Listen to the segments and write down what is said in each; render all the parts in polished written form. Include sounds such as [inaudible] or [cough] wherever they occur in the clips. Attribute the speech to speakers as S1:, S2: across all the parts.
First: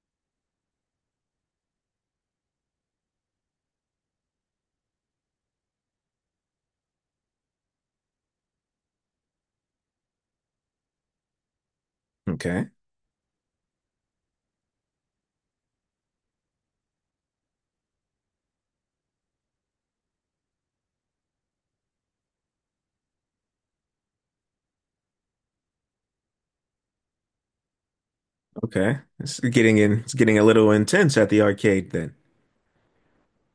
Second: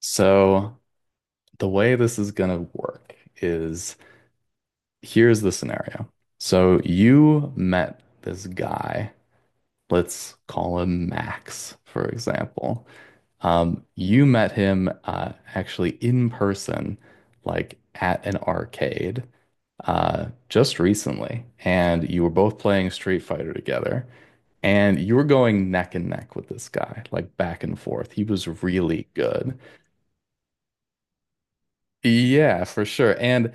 S1: So, the way this is going to work is here's the scenario. So, you met this guy, let's call him Max, for
S2: Okay.
S1: example. You met him actually in person, like at an arcade, just recently, and you were both playing Street Fighter together. And you were going neck and neck with this guy, like back and forth. He was
S2: Okay.
S1: really
S2: It's
S1: good.
S2: getting in, it's getting a little intense at the arcade then.
S1: Yeah, for sure. And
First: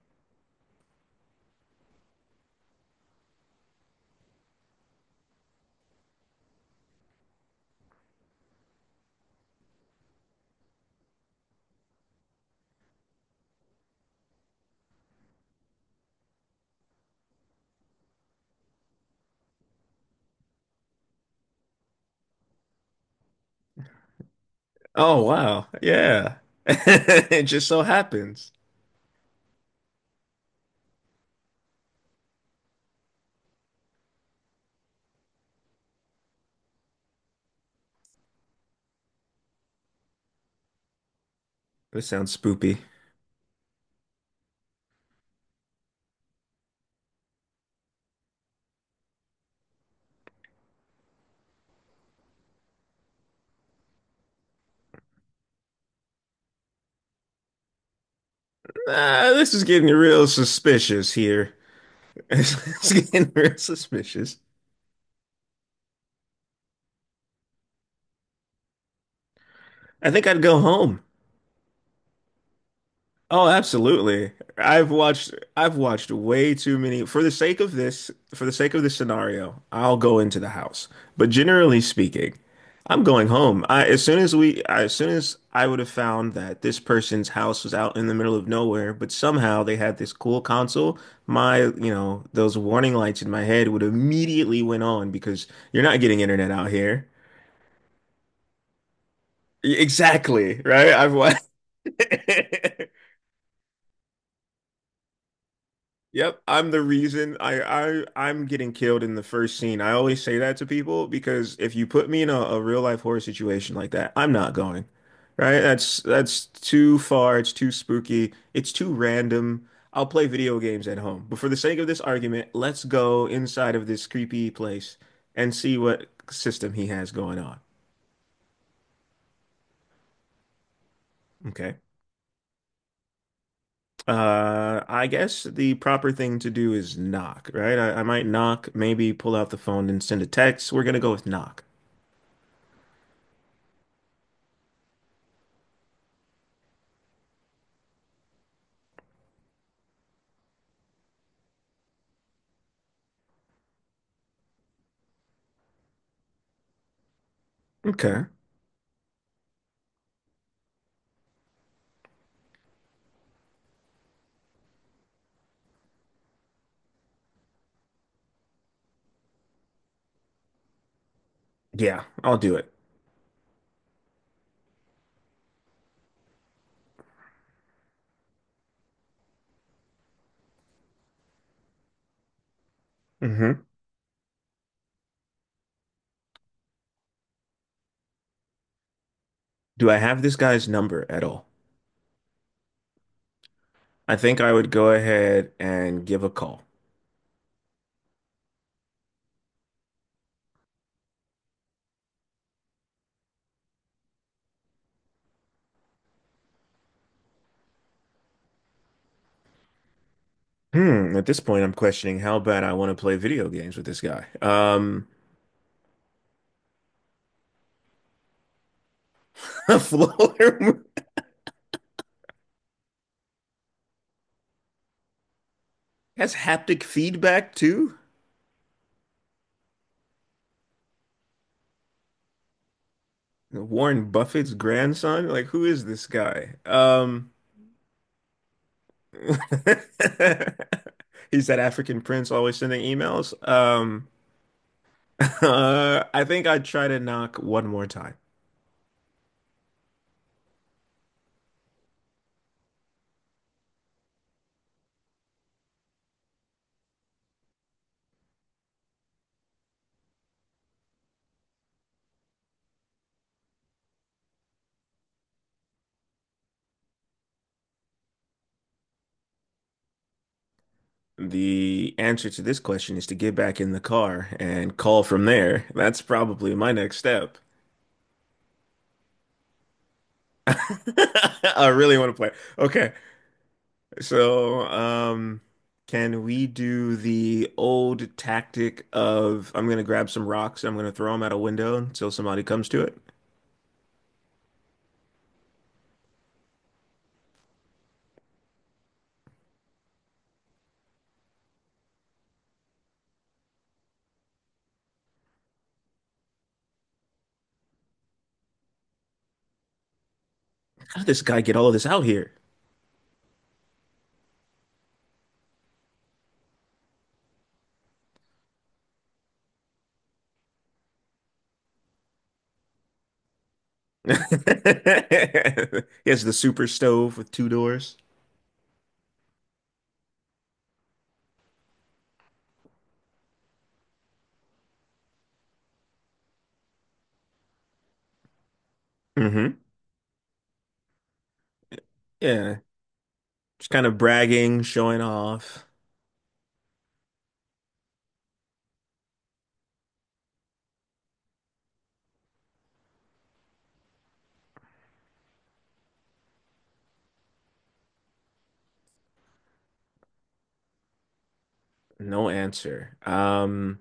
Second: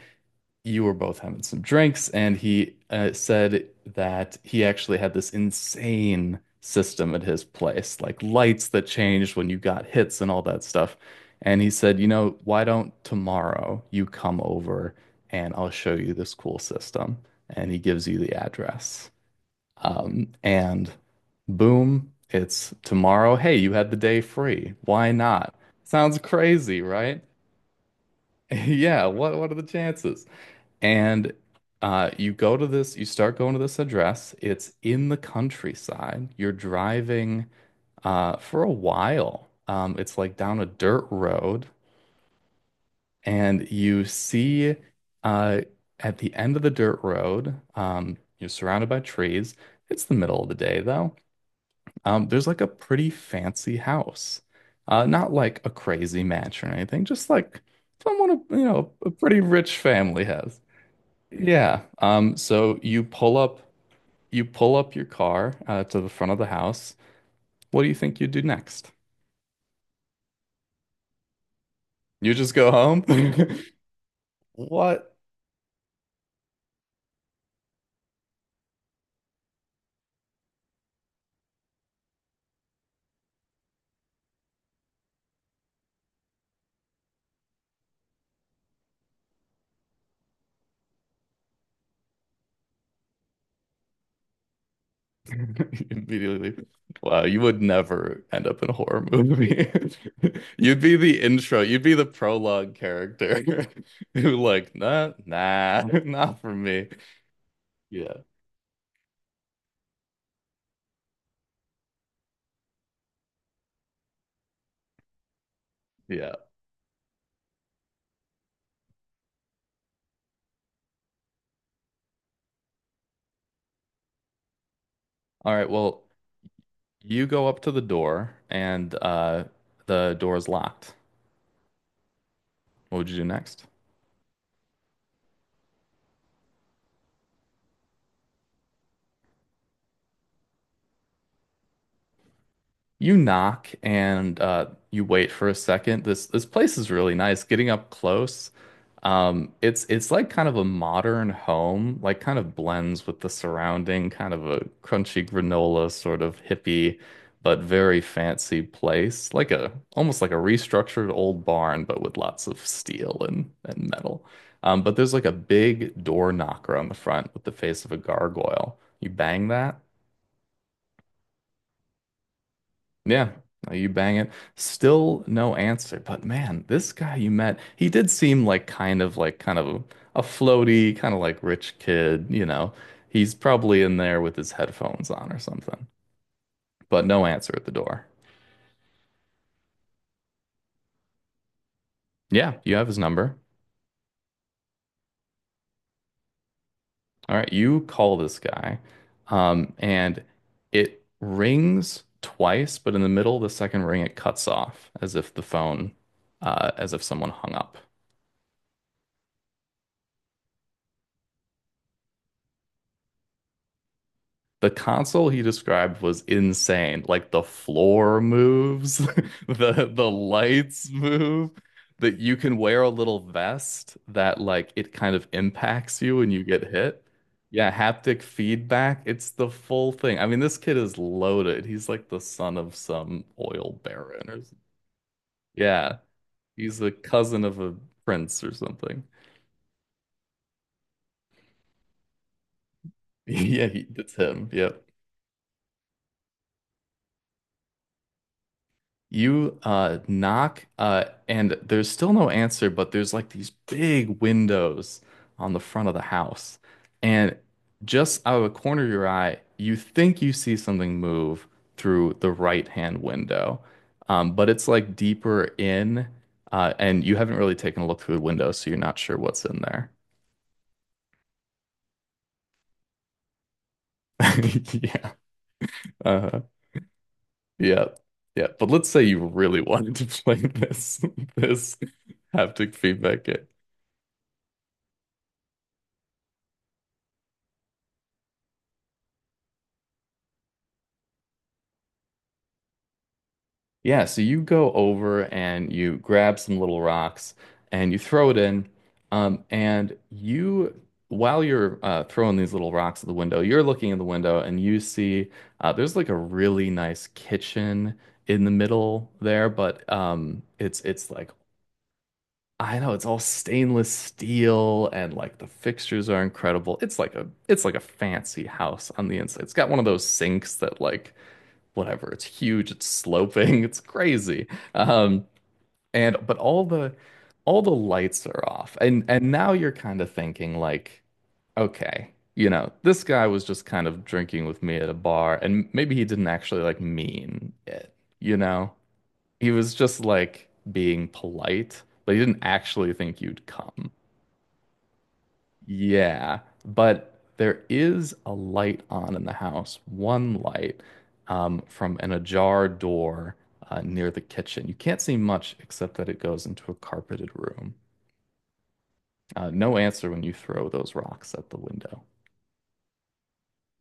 S1: you were both having some drinks, and he said that he actually had this insane system at his place, like lights that changed when you got hits and all that stuff. And he said, you know, why don't tomorrow you come over and I'll show you this cool system? And he gives you the address. And boom, it's tomorrow. Hey, you had the day free. Why
S2: Oh,
S1: not?
S2: wow.
S1: Sounds
S2: Yeah. [laughs]
S1: crazy, right? [laughs]
S2: It just so happens.
S1: Yeah, what are the chances? And you start going to this address. It's in the countryside. You're driving for a while. It's like down a dirt road,
S2: This sounds spoopy.
S1: and you see uh, at the end of the dirt road, you're surrounded by trees. It's the middle of the day, though. There's like a pretty fancy house. Not like a crazy mansion or anything, just like someone, you know, a
S2: Nah,
S1: pretty
S2: this is
S1: rich
S2: getting
S1: family
S2: real
S1: has.
S2: suspicious here.
S1: Yeah.
S2: [laughs]
S1: So
S2: It's getting real suspicious.
S1: you pull up your car to the front of the house. What do you think you do next?
S2: I think I'd go home.
S1: You just go home?
S2: Oh,
S1: [laughs]
S2: absolutely. I've
S1: What?
S2: watched I've watched way too many for the sake of this scenario, I'll go into the house. But generally speaking, I'm going home. I as soon as we as soon as I would have found that this person's house was out in the middle of nowhere, but somehow they had this cool console, those warning lights in my head would immediately went on because you're
S1: [laughs]
S2: not getting internet
S1: Immediately.
S2: out here.
S1: Wow, you would never end up in a horror movie. [laughs]
S2: Exactly,
S1: You'd
S2: right?
S1: be
S2: I've
S1: the
S2: watched.
S1: intro, you'd be the prologue
S2: [laughs]
S1: character [laughs] who like, nah, nah, [laughs] not
S2: Yep,
S1: for
S2: I'm the
S1: me.
S2: reason I, I
S1: Yeah.
S2: I'm getting killed in the first scene. I always say that to people because if you put me in a real life horror situation like that, I'm not going. Right? That's
S1: Yeah.
S2: that's too far, it's too spooky, it's too random. I'll play video games at home. But for the sake of this argument, let's go inside of this creepy place and
S1: All right,
S2: see
S1: well,
S2: what system he has
S1: you
S2: going
S1: go up
S2: on.
S1: to the door and the door is locked.
S2: Okay.
S1: What would you do next?
S2: I guess the proper thing to do is knock, right? I might knock, maybe pull out the phone and send a text. We're gonna go with knock.
S1: You knock and you wait for a second. This place is really nice. Getting up close, it's like kind of a modern home, like kind of blends with the surrounding, kind of a crunchy granola sort of hippie, but very
S2: Okay.
S1: fancy place. Like a almost like a restructured old barn, but with lots of steel and metal. But there's like a big door knocker on the front with the face of a gargoyle. You bang that.
S2: Yeah, I'll do it.
S1: Yeah, no, you bang it. Still no answer. But man, this guy you met, he did seem like kind of a floaty, kind of like rich kid, you know. He's
S2: Hmm.
S1: probably in there with his headphones on or something. But no answer at the door.
S2: Do I have this guy's number at all?
S1: Yeah, you have his number.
S2: I think I would go ahead and give a call.
S1: All right, you call this guy. And it rings twice, but in the middle of the second ring, it cuts off as if the phone, as if someone hung up.
S2: Hmm, at this point, I'm questioning how bad I want to play video games with this guy.
S1: The console he described was insane. Like the floor moves, [laughs]
S2: [laughs] A
S1: the
S2: floor
S1: lights move, that you can wear a little vest that like it kind of impacts you when
S2: has
S1: you get
S2: haptic
S1: hit.
S2: feedback
S1: Yeah,
S2: too?
S1: haptic feedback. It's the full thing. I mean, this kid is loaded. He's like the son of some oil
S2: Warren
S1: baron or
S2: Buffett's
S1: something.
S2: grandson? Like, who is
S1: Yeah,
S2: this guy?
S1: he's a cousin of a prince or something. [laughs]
S2: [laughs] He's that African prince always sending emails.
S1: Yeah, it's him. Yep.
S2: [laughs] I think I'd try to knock one more time.
S1: You knock and there's still no answer, but there's like these big windows on the front of the house. And just out of the corner of your eye, you think you see something move through the right-hand window. But it's like deeper in and you haven't really taken a look through the window, so you're not sure what's in there.
S2: The answer to this question is to get back in the car
S1: [laughs]
S2: and call
S1: Yeah.
S2: from there. That's
S1: Uh
S2: probably my next step.
S1: yeah. Yeah. But let's say you really [laughs] wanted to play
S2: [laughs]
S1: this [laughs]
S2: I
S1: this
S2: really want to play.
S1: haptic
S2: Okay,
S1: feedback game.
S2: so um, can we do the old tactic of I'm gonna grab some rocks, I'm gonna throw them out a window until somebody comes to it?
S1: Yeah, so you go over and you grab some little rocks and you throw it in. Um, and you, while you're throwing these little rocks at the window, you're looking in the window and you see there's like a really nice kitchen in the middle there, but um, it's
S2: How did
S1: it's
S2: this
S1: like
S2: guy get all of this out here?
S1: I know it's all stainless steel and like the fixtures are incredible. It's like a fancy house on the inside. It's got one of those sinks that like whatever. It's huge, it's sloping, [laughs] it's
S2: [laughs] He
S1: crazy. Um, and
S2: has the
S1: but
S2: super stove with two
S1: all the
S2: doors.
S1: lights are off. And now you're kind of thinking like, okay, you know, this guy was just kind of drinking with me at a bar, and maybe he didn't actually like mean it, you know? He
S2: Hmm.
S1: was just like being polite, but he didn't
S2: Yeah,
S1: actually think you'd
S2: just kind
S1: come.
S2: of bragging, showing off.
S1: Yeah, but there is a light on in the house, one light from an ajar door near the kitchen. You can't see much except that it goes into a carpeted room. No answer when you throw those rocks at the window.
S2: No answer.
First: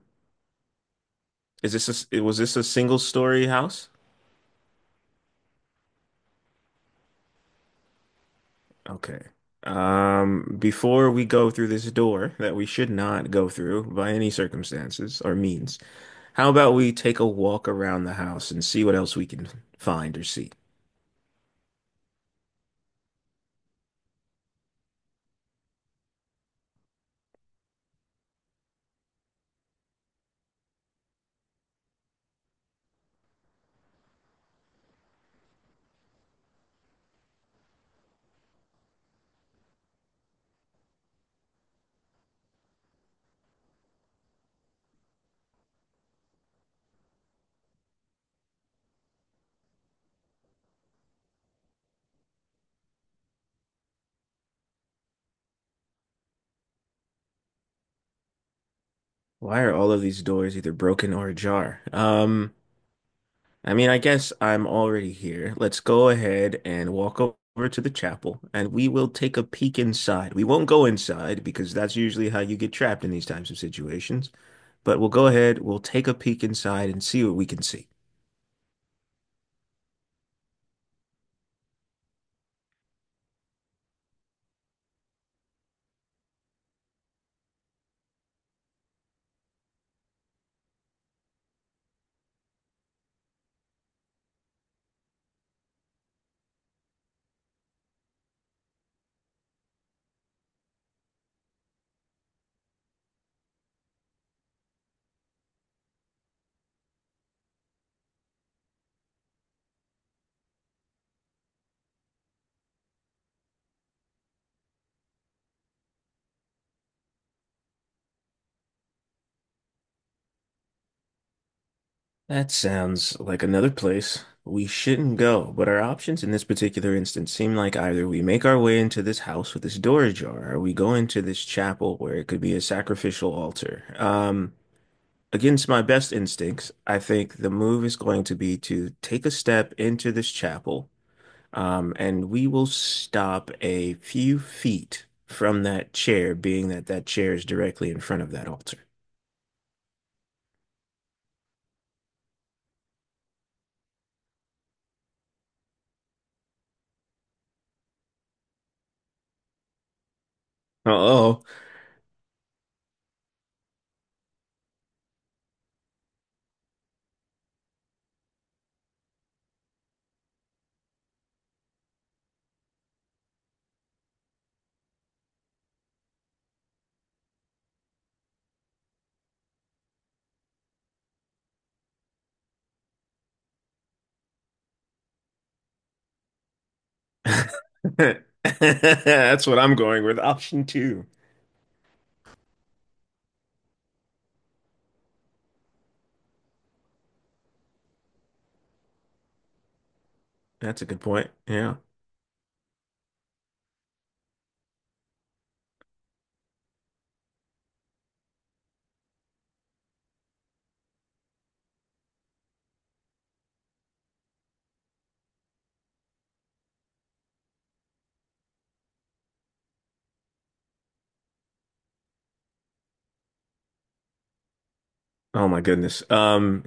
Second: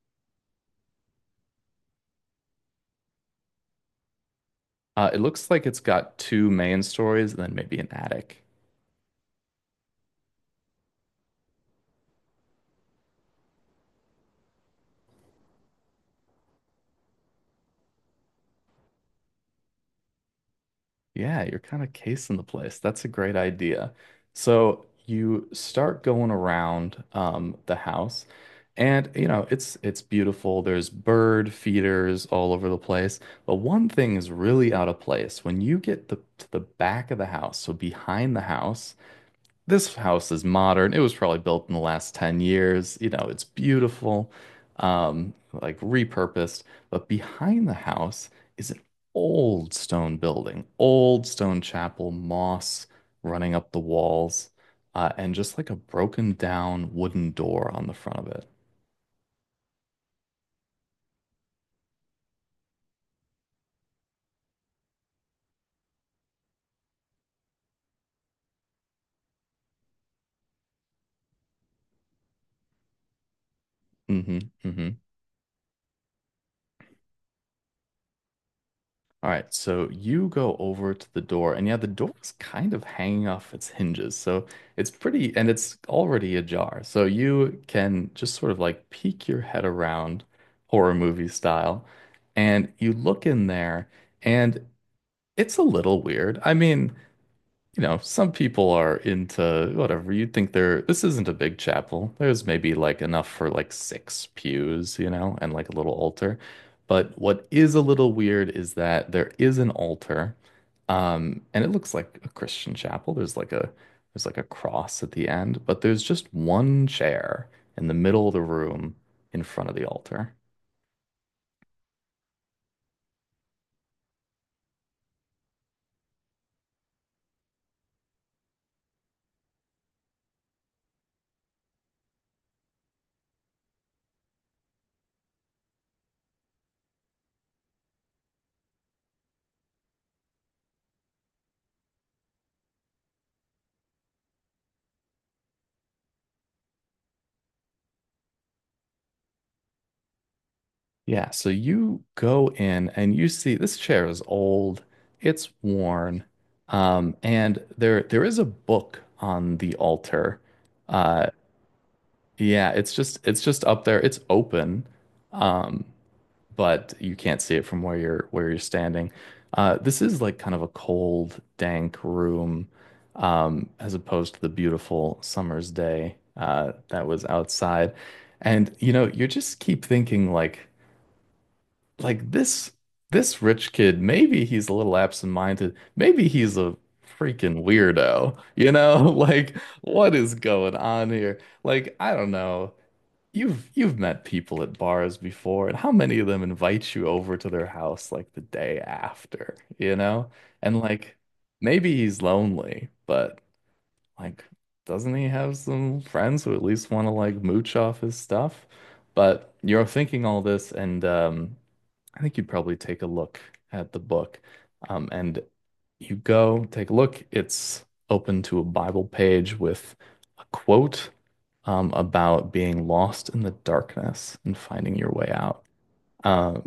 S2: Is this a, s- was this a single story house?
S1: It looks like it's got two main stories and then maybe an attic.
S2: Okay. Before we go through this door that we should not go through by any circumstances or means, how about we take a walk around the house and see what else we can find or see?
S1: Yeah, you're kind of casing the place. That's a great idea. So you start going around the house, and you know it's beautiful. There's bird feeders all over the place. But one thing is really out of place. When you get to the back of the house, so behind the house, this house is modern. It was probably built in the last 10 years. You know, it's beautiful, like repurposed. But behind the house is an old stone building, old stone chapel, moss running up the walls, and just like a broken down wooden door on the front of it.
S2: Why are all of these doors either broken or ajar? I mean, I guess I'm already here. Let's go ahead and walk over to the chapel and we will take a peek inside. We won't go inside because that's usually how you get trapped in these types of situations.
S1: Hmm. Hmm.
S2: But we'll go ahead, we'll take a peek inside and see what we can see.
S1: All right, so you go over to the door, and yeah, the door is kind of hanging off its hinges. So it's pretty, and it's already ajar. So you can just sort of like peek your head around horror movie style, and you look in there, and it's a little weird. I mean, you know, some people are into whatever. You'd think this isn't a big chapel. There's maybe like enough for like six pews, you know, and like a little altar. But what is a little weird is that there is an altar, and it looks like a Christian chapel. There's like a cross at the end, but there's just one chair in the middle of the room in front of the altar.
S2: That sounds like another place we shouldn't go, but our options in this particular instance seem like either we make our way into this house with this door ajar, or we go into this chapel where it could be a sacrificial altar. Against my best instincts, I think the move is going to be to take a step into this chapel, and we will stop a few feet from that chair, being that that chair is directly in front of that altar.
S1: Yeah, so you go in and you see this chair is old, it's worn, and there is a book on the altar. Uh,
S2: Uh-oh.
S1: yeah, it's just up there. It's open, um, but you can't see it from where you're standing. This is like kind of a cold, dank room, as opposed to the beautiful summer's day that was outside. And you know, you just keep thinking like this this rich kid, maybe he's a little absent-minded. Maybe he's a freaking
S2: [laughs]
S1: weirdo. You know, [laughs]
S2: That's
S1: like
S2: what I'm going
S1: what
S2: with,
S1: is
S2: option
S1: going
S2: two.
S1: on here? Like, I don't know. You've met people at bars before, and how many of them invite you over to their house like the day after, you know? And
S2: That's a good
S1: like
S2: point. Yeah.
S1: maybe he's lonely, but like doesn't he have some friends who at least want to like mooch off his stuff? But you're thinking all this and I think you'd probably take a look at the book. And you go take a look. It's open to a Bible page with a quote about being lost in the darkness and finding your way
S2: Oh my
S1: out.
S2: goodness.
S1: Uh,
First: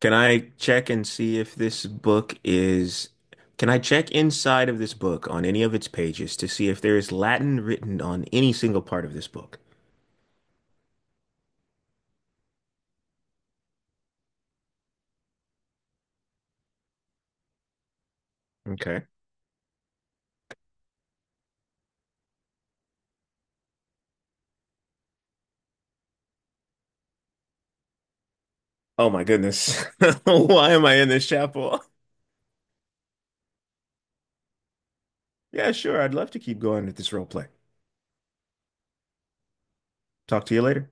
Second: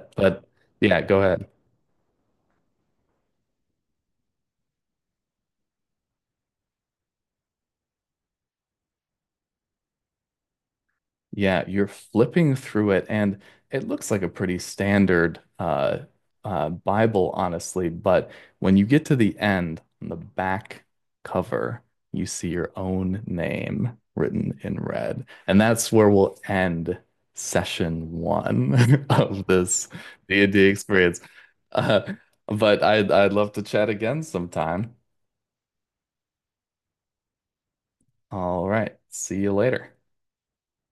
S2: Can
S1: but
S2: I check
S1: yeah,
S2: and
S1: go
S2: see
S1: ahead.
S2: if this book is, can I check inside of this book on any of its pages to see if there is Latin written on any single part of this book?
S1: Yeah, you're flipping through it, and it looks like a pretty standard Bible, honestly. But when you get
S2: Okay.
S1: to the end, on the back cover, you see your own name written in red. And that's where we'll end session one
S2: Oh
S1: [laughs]
S2: my
S1: of
S2: goodness.
S1: this
S2: [laughs]
S1: D&D
S2: Why am I in
S1: experience.
S2: this chapel? [laughs]
S1: Uh, I'd love to chat again sometime.
S2: Yeah, sure. I'd love to keep going with this role play.
S1: All right, see you later.
S2: Talk to you later.